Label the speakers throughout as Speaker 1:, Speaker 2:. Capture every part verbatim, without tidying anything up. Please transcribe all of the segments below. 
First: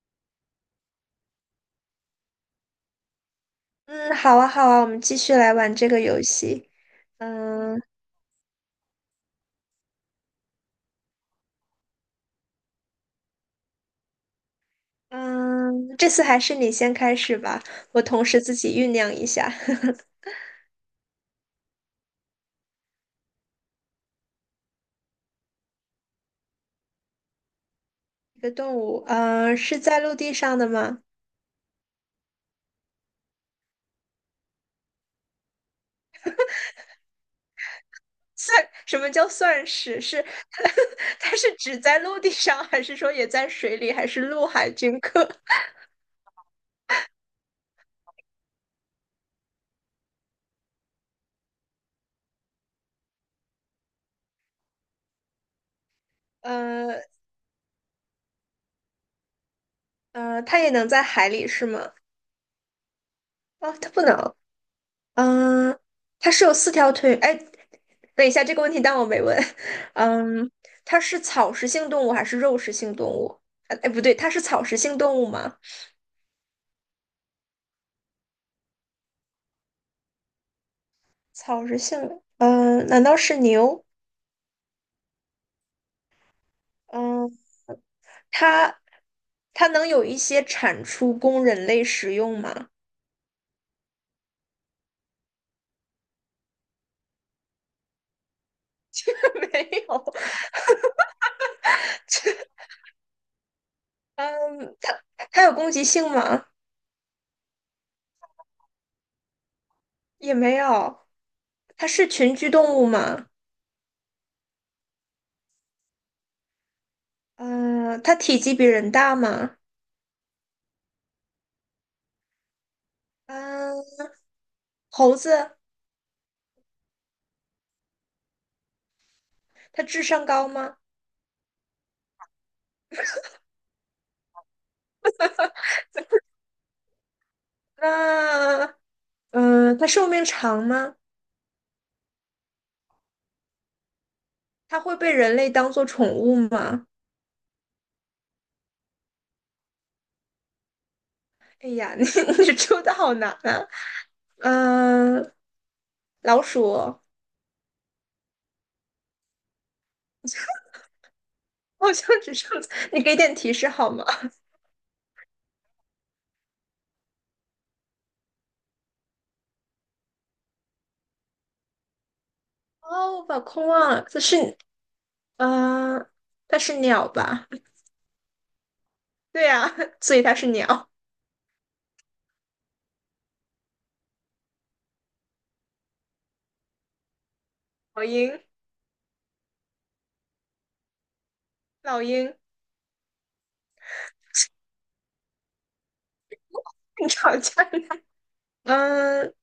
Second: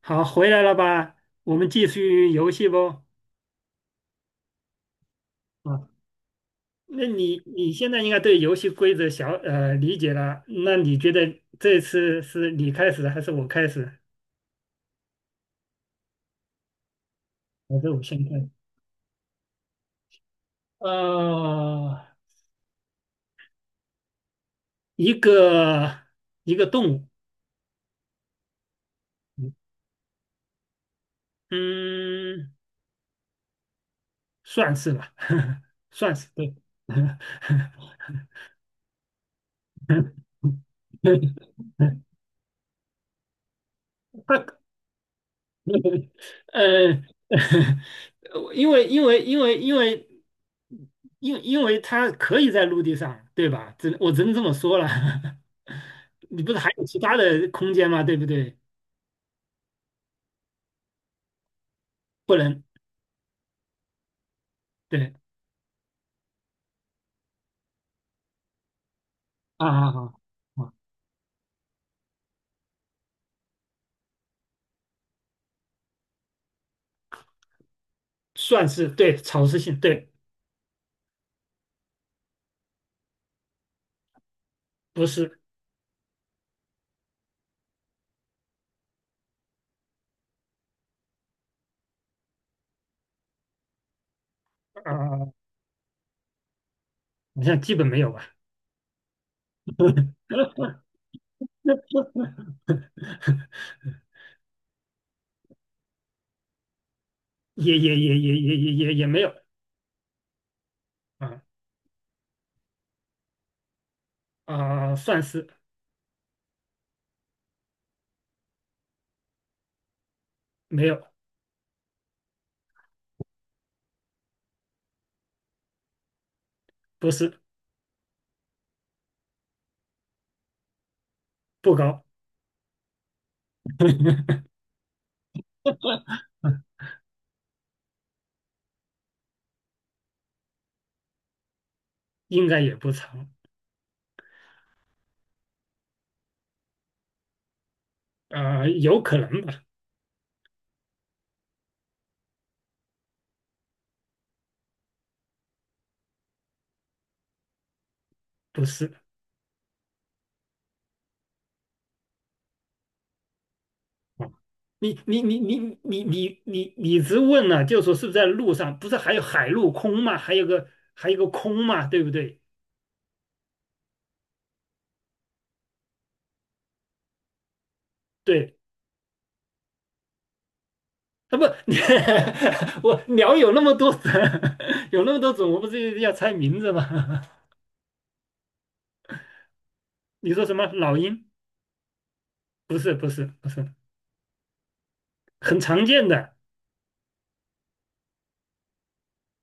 Speaker 1: 好，回来了吧？我们继续游戏不？
Speaker 2: 嗯，好啊，好啊，我们继续来玩
Speaker 1: 啊，
Speaker 2: 这个游戏。
Speaker 1: 那你你
Speaker 2: 嗯
Speaker 1: 现在应该对游戏规则小呃理解了，那你觉得这次是你开始还是我开始，
Speaker 2: 嗯，这次还是你先开始吧，
Speaker 1: 还是我
Speaker 2: 我
Speaker 1: 先
Speaker 2: 同
Speaker 1: 开
Speaker 2: 时
Speaker 1: 始？
Speaker 2: 自己酝酿一下。
Speaker 1: 呃，一个一个动物，
Speaker 2: 一个动物，嗯，是在陆地上的吗？
Speaker 1: 嗯，算是吧，算是对。
Speaker 2: 算，什么叫算是？是 它是只在陆地上，还是说也在水里，还是
Speaker 1: 它
Speaker 2: 陆海均可？
Speaker 1: 呃，呃因为因为因为因为因因为它可以在陆地上，对吧？只我只能这么说了。你不是还有其
Speaker 2: 呃
Speaker 1: 他的空间吗？对不对？
Speaker 2: 呃，它也能在海里是吗？
Speaker 1: 不能，
Speaker 2: 哦，它不能。
Speaker 1: 对，
Speaker 2: 嗯，它是有四条腿。哎，等一下，这个问题当我没问。
Speaker 1: 啊啊 啊，
Speaker 2: 嗯，
Speaker 1: 啊，
Speaker 2: 它是草食性动物还是肉食性动物？呃哎，不对，它是草食性动物吗？
Speaker 1: 算是对，草食性，对，
Speaker 2: 草食性，嗯，难道是牛？
Speaker 1: 不是
Speaker 2: 嗯，它它能有一些产出供人类食用吗？
Speaker 1: 啊，好像基本没有吧？
Speaker 2: 没有。嗯，它它有攻击性吗？
Speaker 1: 也也也也也也也也没有，
Speaker 2: 也没有。
Speaker 1: 啊
Speaker 2: 它是群居动物吗？
Speaker 1: 啊，算是，
Speaker 2: 嗯，它体积比人大吗？
Speaker 1: 没有，
Speaker 2: 嗯，猴子。
Speaker 1: 不是，
Speaker 2: 它智商高吗？
Speaker 1: 不高，
Speaker 2: 那嗯、呃它寿命长吗？
Speaker 1: 应该也不长，
Speaker 2: 它会被人类当做宠物吗？
Speaker 1: 啊，有可能吧？
Speaker 2: 哎呀，你你出的好难啊！嗯、呃老鼠
Speaker 1: 不是。
Speaker 2: 好像只剩，你给点提示好吗？
Speaker 1: 你你你你你你你你直问了，就说是不是在路上？不是还有海陆空嘛？还有个还有个空嘛？对不对？
Speaker 2: 哦，我把空忘了，这是嗯、呃它是鸟吧？
Speaker 1: 对，
Speaker 2: 对呀、啊所以它是鸟。
Speaker 1: 啊不，你我鸟有那么多种，有那么多种，我不是要猜名字吗？
Speaker 2: 老鹰，
Speaker 1: 你说什么老鹰？
Speaker 2: 老鹰，
Speaker 1: 不是不是不是，很常见的，
Speaker 2: 你吵架。嗯，呃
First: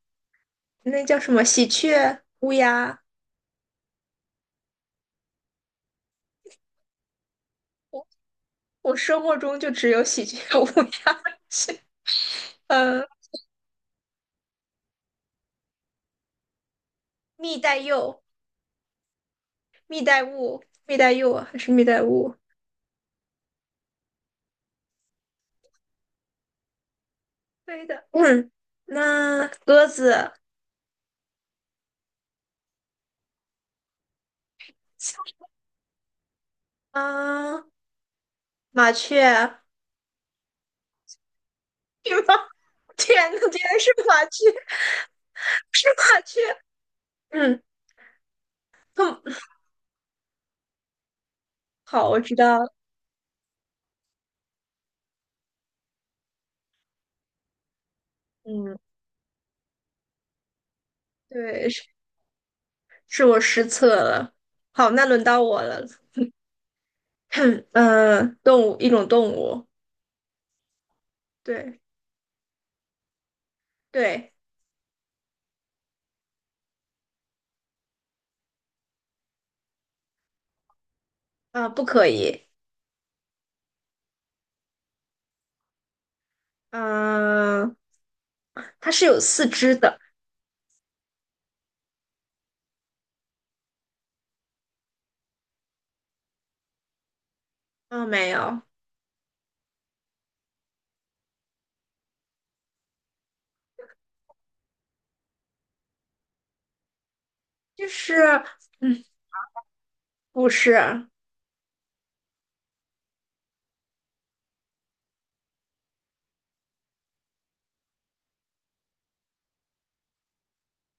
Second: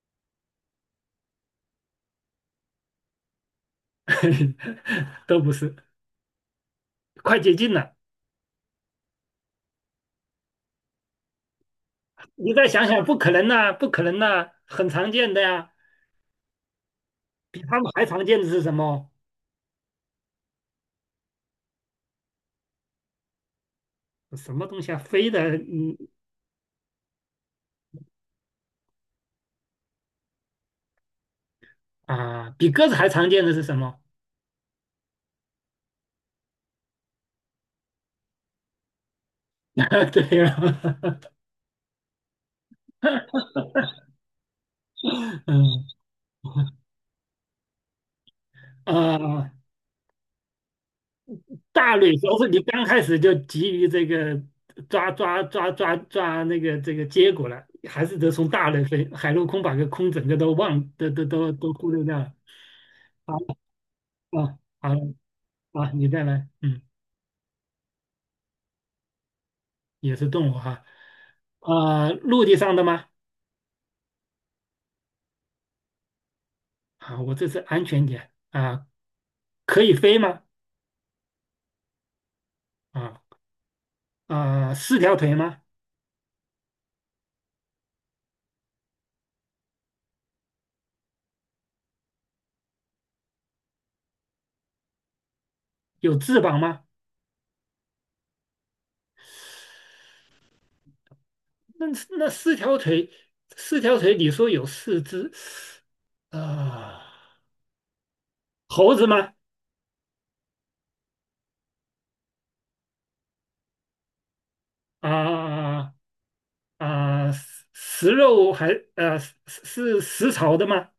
Speaker 2: 那叫什么？喜鹊、乌鸦。
Speaker 1: 都不是，快接近了。
Speaker 2: 我生活中就只有喜鹊、乌鸦。
Speaker 1: 你 再想
Speaker 2: 嗯，
Speaker 1: 想，
Speaker 2: 呃
Speaker 1: 不可能呐、不可能呐、很常见的呀、
Speaker 2: 蜜
Speaker 1: 比他
Speaker 2: 袋
Speaker 1: 们还
Speaker 2: 鼬、
Speaker 1: 常见的是什么？
Speaker 2: 蜜袋鼯、蜜袋鼬还是蜜袋鼯？
Speaker 1: 什么东西啊？飞的，嗯，
Speaker 2: 对的。嗯，那鸽子，
Speaker 1: 啊，比鸽子还常见的是什么？
Speaker 2: 啊，麻雀，
Speaker 1: 对呀，
Speaker 2: 对吗天呐，竟然是麻雀，
Speaker 1: 嗯，
Speaker 2: 是麻雀。嗯，哼
Speaker 1: 呃，大
Speaker 2: 好，
Speaker 1: 类
Speaker 2: 我知
Speaker 1: 都是你
Speaker 2: 道了。
Speaker 1: 刚开始就急于这个抓抓抓抓抓那个这个结果了，还是得从大
Speaker 2: 嗯，
Speaker 1: 类飞，海陆空把个空整个都忘，都都都
Speaker 2: 对，
Speaker 1: 都
Speaker 2: 是
Speaker 1: 忽略掉了。
Speaker 2: 是
Speaker 1: 好
Speaker 2: 我失策了。
Speaker 1: 啊，好
Speaker 2: 好，那轮到我了。
Speaker 1: 啊，你再来，嗯，
Speaker 2: 哼嗯、呃动物，一种动物。
Speaker 1: 也是动物哈，
Speaker 2: 对
Speaker 1: 啊，陆地上的吗？
Speaker 2: 对，
Speaker 1: 啊，我这是安全点啊，可以飞吗？
Speaker 2: 啊、不可以。
Speaker 1: 啊啊，四条腿吗？
Speaker 2: 嗯、它是有四肢的。
Speaker 1: 有翅膀吗？
Speaker 2: 嗯、没有，
Speaker 1: 那那四条腿，四条腿，你说有四只，啊、
Speaker 2: 就是，
Speaker 1: 猴
Speaker 2: 嗯，
Speaker 1: 子吗？
Speaker 2: 不是，
Speaker 1: 啊啊，食食肉还呃是是食草的吗？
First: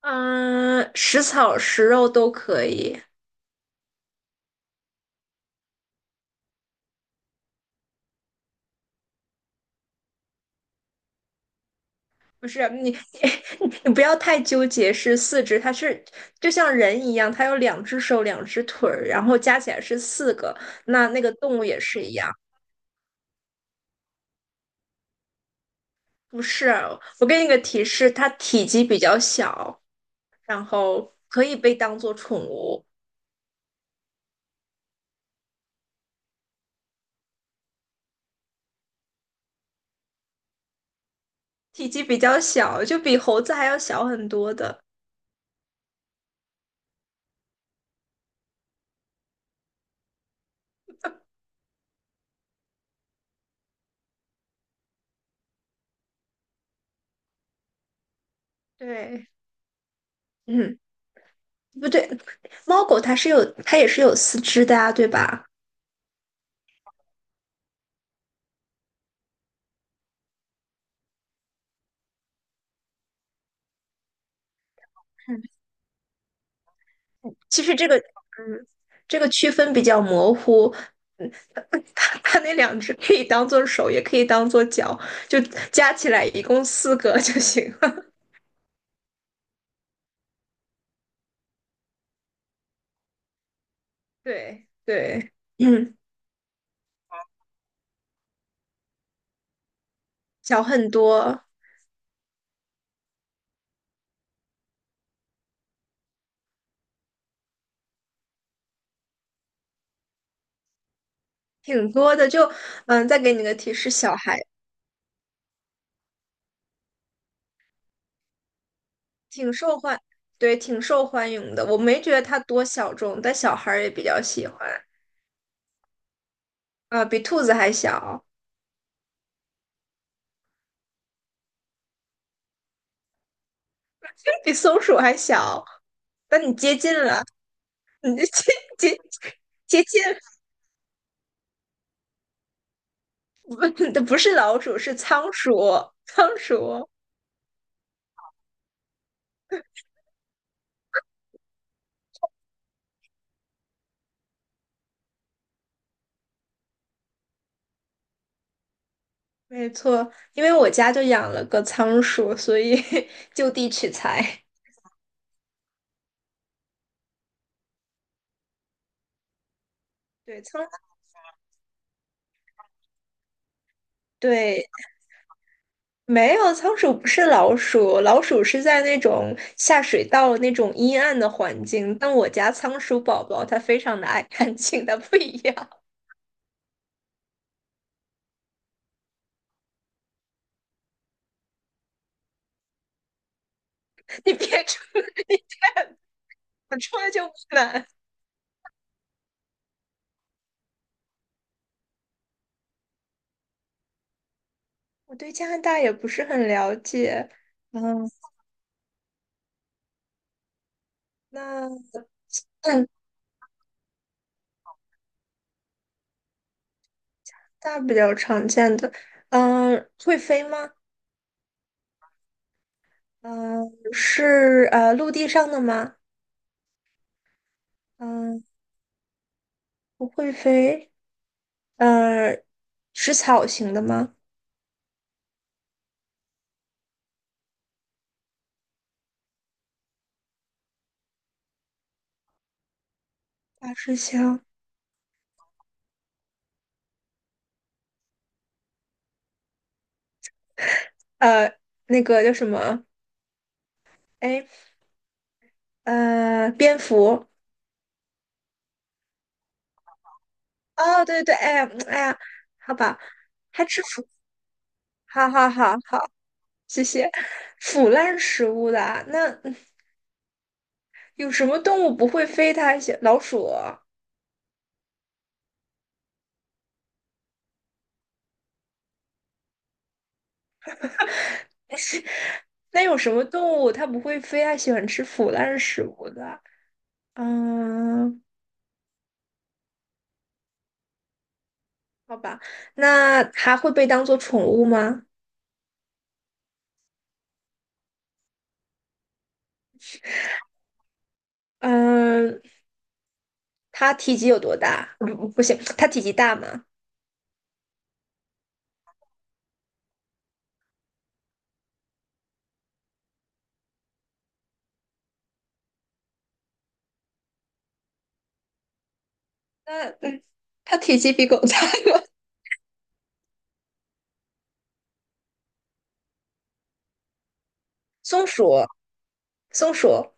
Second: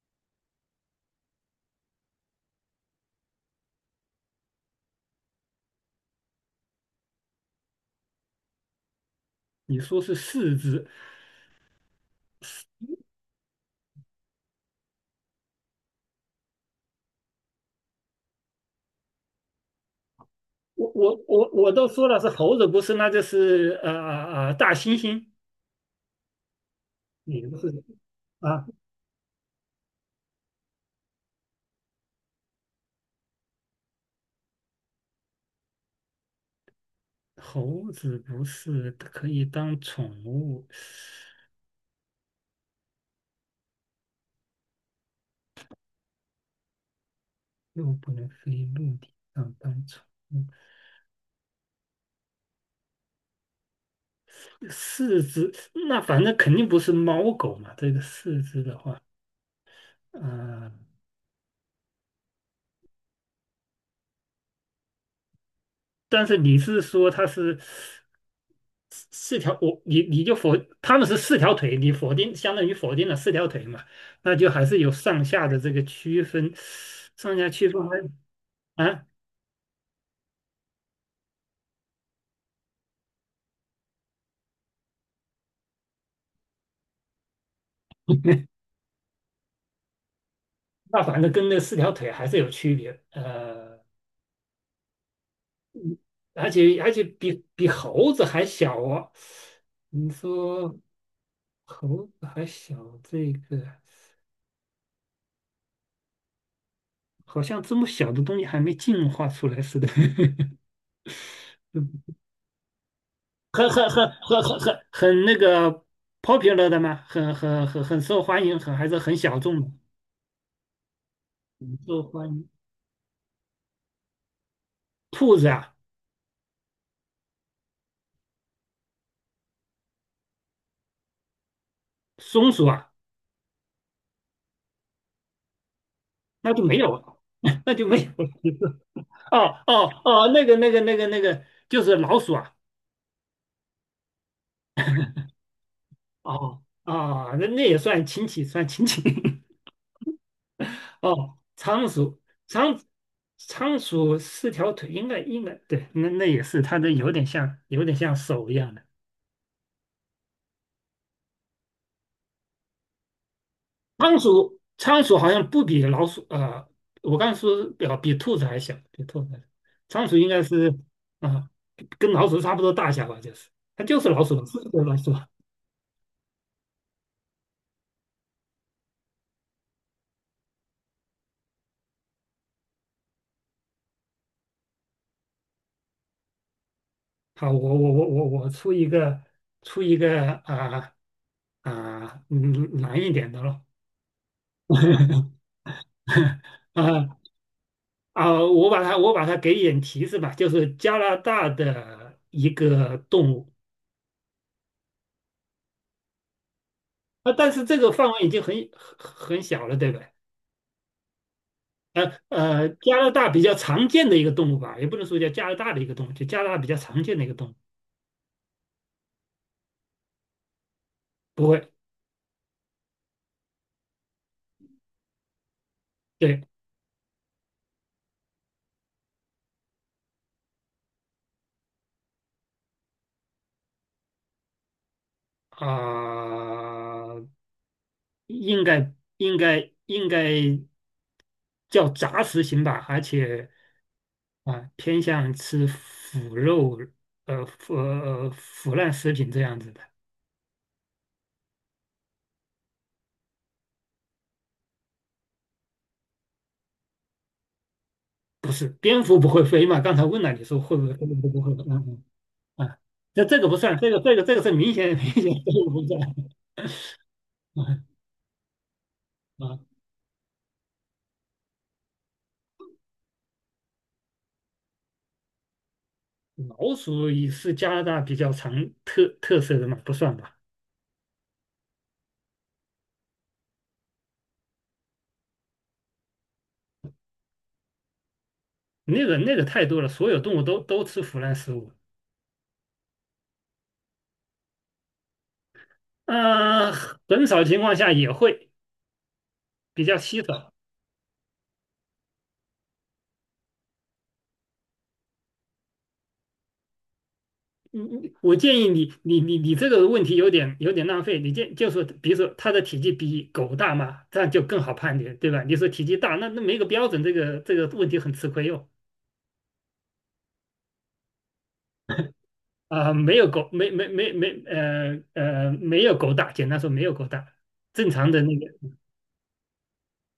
Speaker 2: 嗯，食草食肉都可以。
Speaker 1: 你说是四只，
Speaker 2: 不是你，你你不要太纠结是四肢，它是就像人一样，它有两只手、两只腿儿，然后加起来是四个。
Speaker 1: 我
Speaker 2: 那那
Speaker 1: 我
Speaker 2: 个
Speaker 1: 我
Speaker 2: 动物
Speaker 1: 我
Speaker 2: 也
Speaker 1: 都
Speaker 2: 是
Speaker 1: 说
Speaker 2: 一
Speaker 1: 了是
Speaker 2: 样。
Speaker 1: 猴子，不是，那就是呃呃大猩猩，
Speaker 2: 不是，我给
Speaker 1: 也
Speaker 2: 你
Speaker 1: 不
Speaker 2: 个
Speaker 1: 是，
Speaker 2: 提示，它
Speaker 1: 啊，
Speaker 2: 体积比较小，然后可以被当做宠物。
Speaker 1: 猴子不是可以当宠物，
Speaker 2: 体积比较小，就比猴子还要小很多的。
Speaker 1: 又不能飞陆地上当宠物。四只，那反正肯定不是猫狗嘛。这个四只的话，
Speaker 2: 对，
Speaker 1: 嗯、
Speaker 2: 嗯，不对，猫狗它是有，它也是有四肢的啊，对吧？
Speaker 1: 但是你是说它是四四条，我你你就否，它们是四条腿，你否定相当于否定了四条腿嘛，那就还是有上下的这个区分，上下
Speaker 2: 其
Speaker 1: 区
Speaker 2: 实
Speaker 1: 分
Speaker 2: 这个，
Speaker 1: 还，
Speaker 2: 嗯，
Speaker 1: 啊，
Speaker 2: 这个区分比较模糊。嗯，它它那两只可以当做手，也可以当做脚，就加起来一共四个就行了。
Speaker 1: 那反正跟那四条腿还是有区别，呃，
Speaker 2: 对对，嗯，
Speaker 1: 而且而且比比猴子还小哦，你
Speaker 2: 小
Speaker 1: 说
Speaker 2: 很多，
Speaker 1: 猴子还小这个。好像这么小的东西还没进化出来似的，
Speaker 2: 挺多 的。就嗯，再给你个
Speaker 1: 很
Speaker 2: 提
Speaker 1: 很
Speaker 2: 示，
Speaker 1: 很
Speaker 2: 小孩
Speaker 1: 很很很很那个 popular 的吗？很很很很受欢迎，很还是很小
Speaker 2: 挺
Speaker 1: 众的，
Speaker 2: 受欢，对，挺受欢迎的。我
Speaker 1: 很
Speaker 2: 没
Speaker 1: 受
Speaker 2: 觉得
Speaker 1: 欢
Speaker 2: 它
Speaker 1: 迎。
Speaker 2: 多小众，但小孩儿也比较喜欢。
Speaker 1: 兔子啊，
Speaker 2: 啊、比兔子还小，
Speaker 1: 松鼠啊，
Speaker 2: 比松鼠还小，但
Speaker 1: 那
Speaker 2: 你
Speaker 1: 就
Speaker 2: 接
Speaker 1: 没
Speaker 2: 近
Speaker 1: 有了，
Speaker 2: 了，
Speaker 1: 那就没
Speaker 2: 你接
Speaker 1: 有了。
Speaker 2: 接接
Speaker 1: 哦
Speaker 2: 接
Speaker 1: 哦
Speaker 2: 近
Speaker 1: 哦，那个那个那个那个，就是老鼠啊。
Speaker 2: 不是老鼠，是仓鼠，仓
Speaker 1: 哦
Speaker 2: 鼠，
Speaker 1: 啊，那那也算亲戚，算亲戚。哦，仓鼠，仓仓鼠四条腿，应该应该对，那那也是它的有点像有点像手一样的。
Speaker 2: 没错。因为我家就养了个仓鼠，所以 就地取
Speaker 1: 仓
Speaker 2: 材。
Speaker 1: 鼠仓鼠好像不比老鼠啊，我刚才说表比兔子还小，比兔子还小。仓鼠应
Speaker 2: 对，
Speaker 1: 该
Speaker 2: 仓，
Speaker 1: 是，啊、跟老鼠差不多大小吧，就是它就是老鼠，是
Speaker 2: 对，
Speaker 1: 个老鼠。
Speaker 2: 没有，仓鼠不是老鼠，老鼠是在那种下水道那种阴暗的环境，但我家仓鼠宝宝它非常的爱干净，它不一样。
Speaker 1: 好，我我我我我出一个出一个啊，啊、嗯，难一点的咯。
Speaker 2: 你别出，你别不出来
Speaker 1: 啊，
Speaker 2: 就不难。
Speaker 1: 啊、我把它我把它给一点提示吧，就是加拿大的一个动物
Speaker 2: 我对加拿大也不是很了解，
Speaker 1: 啊，但是这个
Speaker 2: 嗯，
Speaker 1: 范围已经很很很小了，对不对？
Speaker 2: 那
Speaker 1: 呃呃，加拿大比较常见的一个动物吧，也不能说叫加拿大的一个动物，就加拿大比较常见的一个动物。
Speaker 2: 大比较常见的，嗯、会飞吗？
Speaker 1: 不会，
Speaker 2: 嗯、是呃陆地上的吗？
Speaker 1: 对，
Speaker 2: 嗯、不会飞，呃，食草型的吗？
Speaker 1: 啊、应该应该应该叫杂食型吧，而且
Speaker 2: 大吃香。
Speaker 1: 啊、偏向吃腐肉，呃腐呃腐烂食品这样子的。
Speaker 2: 呃，那个叫什么？哎，呃，蝙蝠。
Speaker 1: 不是，蝙蝠不会飞嘛？刚才问了你说会不会
Speaker 2: 哦，
Speaker 1: 飞，本
Speaker 2: 对
Speaker 1: 不
Speaker 2: 对，哎
Speaker 1: 会飞，
Speaker 2: 呀，哎
Speaker 1: 嗯
Speaker 2: 呀，
Speaker 1: 嗯，
Speaker 2: 好
Speaker 1: 啊，
Speaker 2: 吧，
Speaker 1: 那这个不
Speaker 2: 还
Speaker 1: 算，
Speaker 2: 吃
Speaker 1: 这个
Speaker 2: 腐，
Speaker 1: 这个这个是明显明显
Speaker 2: 好好
Speaker 1: 这个
Speaker 2: 好
Speaker 1: 不算
Speaker 2: 好，
Speaker 1: 啊。
Speaker 2: 谢谢。
Speaker 1: 嗯，
Speaker 2: 腐烂食物的啊，那嗯
Speaker 1: 啊，
Speaker 2: 有什么动物不会飞它？老鼠。
Speaker 1: 老鼠也是加拿大比较常特特色的嘛，不算吧？
Speaker 2: 那有什么动物它不会飞？它喜欢吃腐烂的食物的？嗯，
Speaker 1: 那个那个太多了，所有动物都都吃腐烂食物。
Speaker 2: 好吧。那它会被当做宠物吗？
Speaker 1: 嗯，很少情况下也会，比较稀少。
Speaker 2: 嗯，它体积有多大？不，不行，它体积大吗？
Speaker 1: 嗯嗯，我建议你，你你你这个问题有点有点浪费。你建就是，比如说它的体积比狗大嘛，这样就更好判别，对吧？你说体积大，那那没个标准，这个这个问题很吃亏哟。
Speaker 2: 那它体积比狗大吗？
Speaker 1: 啊、没有狗，没没没没，呃呃，没有狗大，简单说没有狗大，正 常的
Speaker 2: 松
Speaker 1: 那个，
Speaker 2: 鼠，松鼠，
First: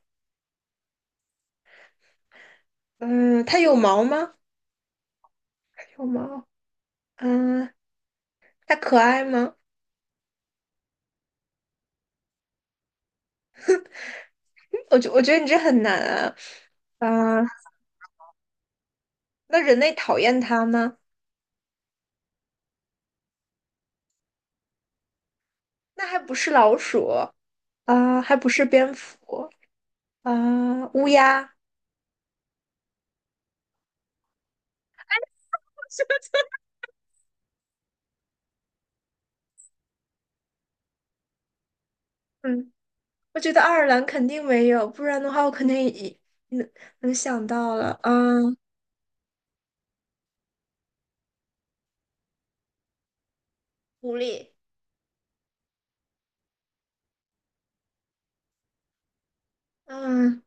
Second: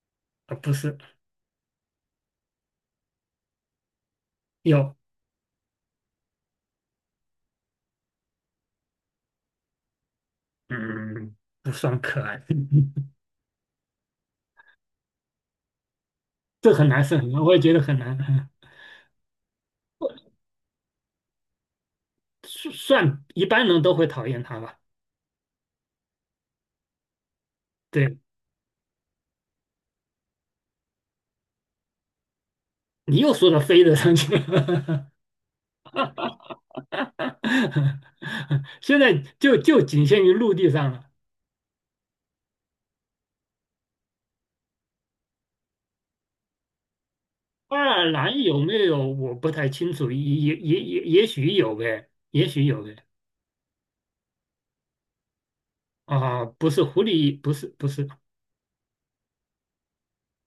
Speaker 1: 啊，不是
Speaker 2: 嗯，它有毛吗？
Speaker 1: 有，
Speaker 2: 有毛。嗯，它可爱吗？嗯
Speaker 1: 嗯，不算可爱，
Speaker 2: 我觉我觉得你这很难啊。
Speaker 1: 这很难，是很难，
Speaker 2: 嗯，
Speaker 1: 我也觉得很难，嗯，
Speaker 2: 那人类讨厌它吗？
Speaker 1: 算算一般人都会讨厌它吧？
Speaker 2: 那还不是老鼠
Speaker 1: 对，
Speaker 2: 啊，还不是蝙蝠。啊，乌鸦，
Speaker 1: 你又说到飞的上去了。现在就就仅限于陆地上了。
Speaker 2: 嗯，我觉得爱尔兰肯定没有，不然的话我肯定已能能想到
Speaker 1: 爱
Speaker 2: 了，
Speaker 1: 尔兰
Speaker 2: 嗯，
Speaker 1: 有没有我不太清楚，也也也也也许有呗，也许有呗。
Speaker 2: 狐狸，
Speaker 1: 啊，不是狐狸，不是不是，
Speaker 2: 嗯，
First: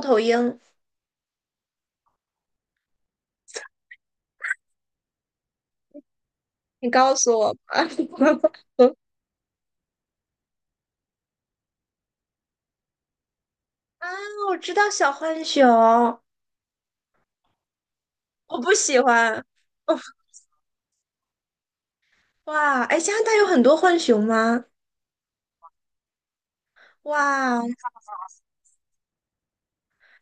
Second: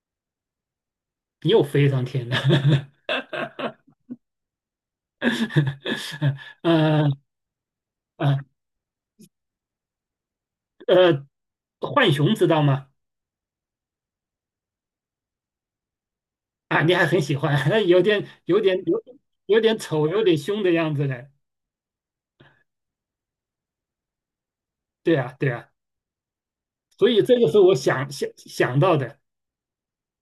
Speaker 2: 猫头鹰，
Speaker 1: 又飞上天了。
Speaker 2: 你
Speaker 1: 呃
Speaker 2: 告诉我吧。
Speaker 1: 呃 呃，浣熊知道吗？
Speaker 2: 啊，我知道小浣熊，
Speaker 1: 啊，你还很喜欢，有点有
Speaker 2: 我不
Speaker 1: 点
Speaker 2: 喜
Speaker 1: 有
Speaker 2: 欢。
Speaker 1: 有点
Speaker 2: 哦
Speaker 1: 丑，有点凶的样子嘞。
Speaker 2: 哇，哎，加拿大有很多浣熊吗？
Speaker 1: 对啊对啊，所以这个是
Speaker 2: 哇，
Speaker 1: 我想想想到的。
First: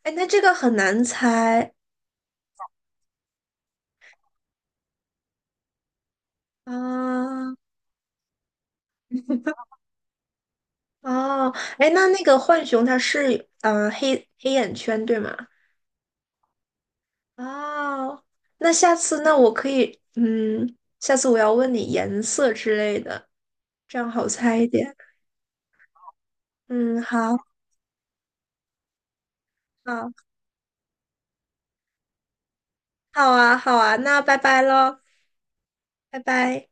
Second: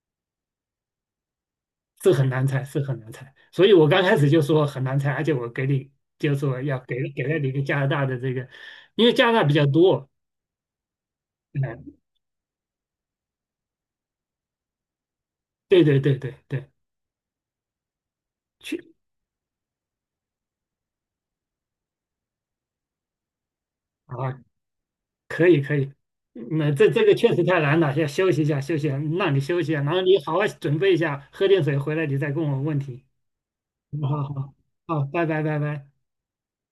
Speaker 2: 哎，那这个很难猜
Speaker 1: 是很难猜，是很难猜。所以我刚开始就说很难猜，而且我给你就说要给给了你一
Speaker 2: 啊。
Speaker 1: 个加拿大的这个，因为加拿大比较多。
Speaker 2: 哦，哎，
Speaker 1: 嗯，
Speaker 2: 那那个浣熊它是嗯呃黑黑眼圈对吗？
Speaker 1: 对对对对对，
Speaker 2: 哦，那
Speaker 1: 去，
Speaker 2: 下次那我可以，嗯，下次我要问你颜色之类的，这样好
Speaker 1: 啊，
Speaker 2: 猜一点。
Speaker 1: 可以可以。嗯，那这
Speaker 2: 嗯，
Speaker 1: 这个确
Speaker 2: 好，
Speaker 1: 实太难了，要休息一下，休息一下，让你休息一下，然后
Speaker 2: 好，
Speaker 1: 你好好准备一下，喝点水回来，你再问我问题。
Speaker 2: 好啊，好啊，
Speaker 1: 好
Speaker 2: 那
Speaker 1: 好
Speaker 2: 拜
Speaker 1: 好，
Speaker 2: 拜喽，
Speaker 1: 好，拜拜拜拜。
Speaker 2: 拜拜。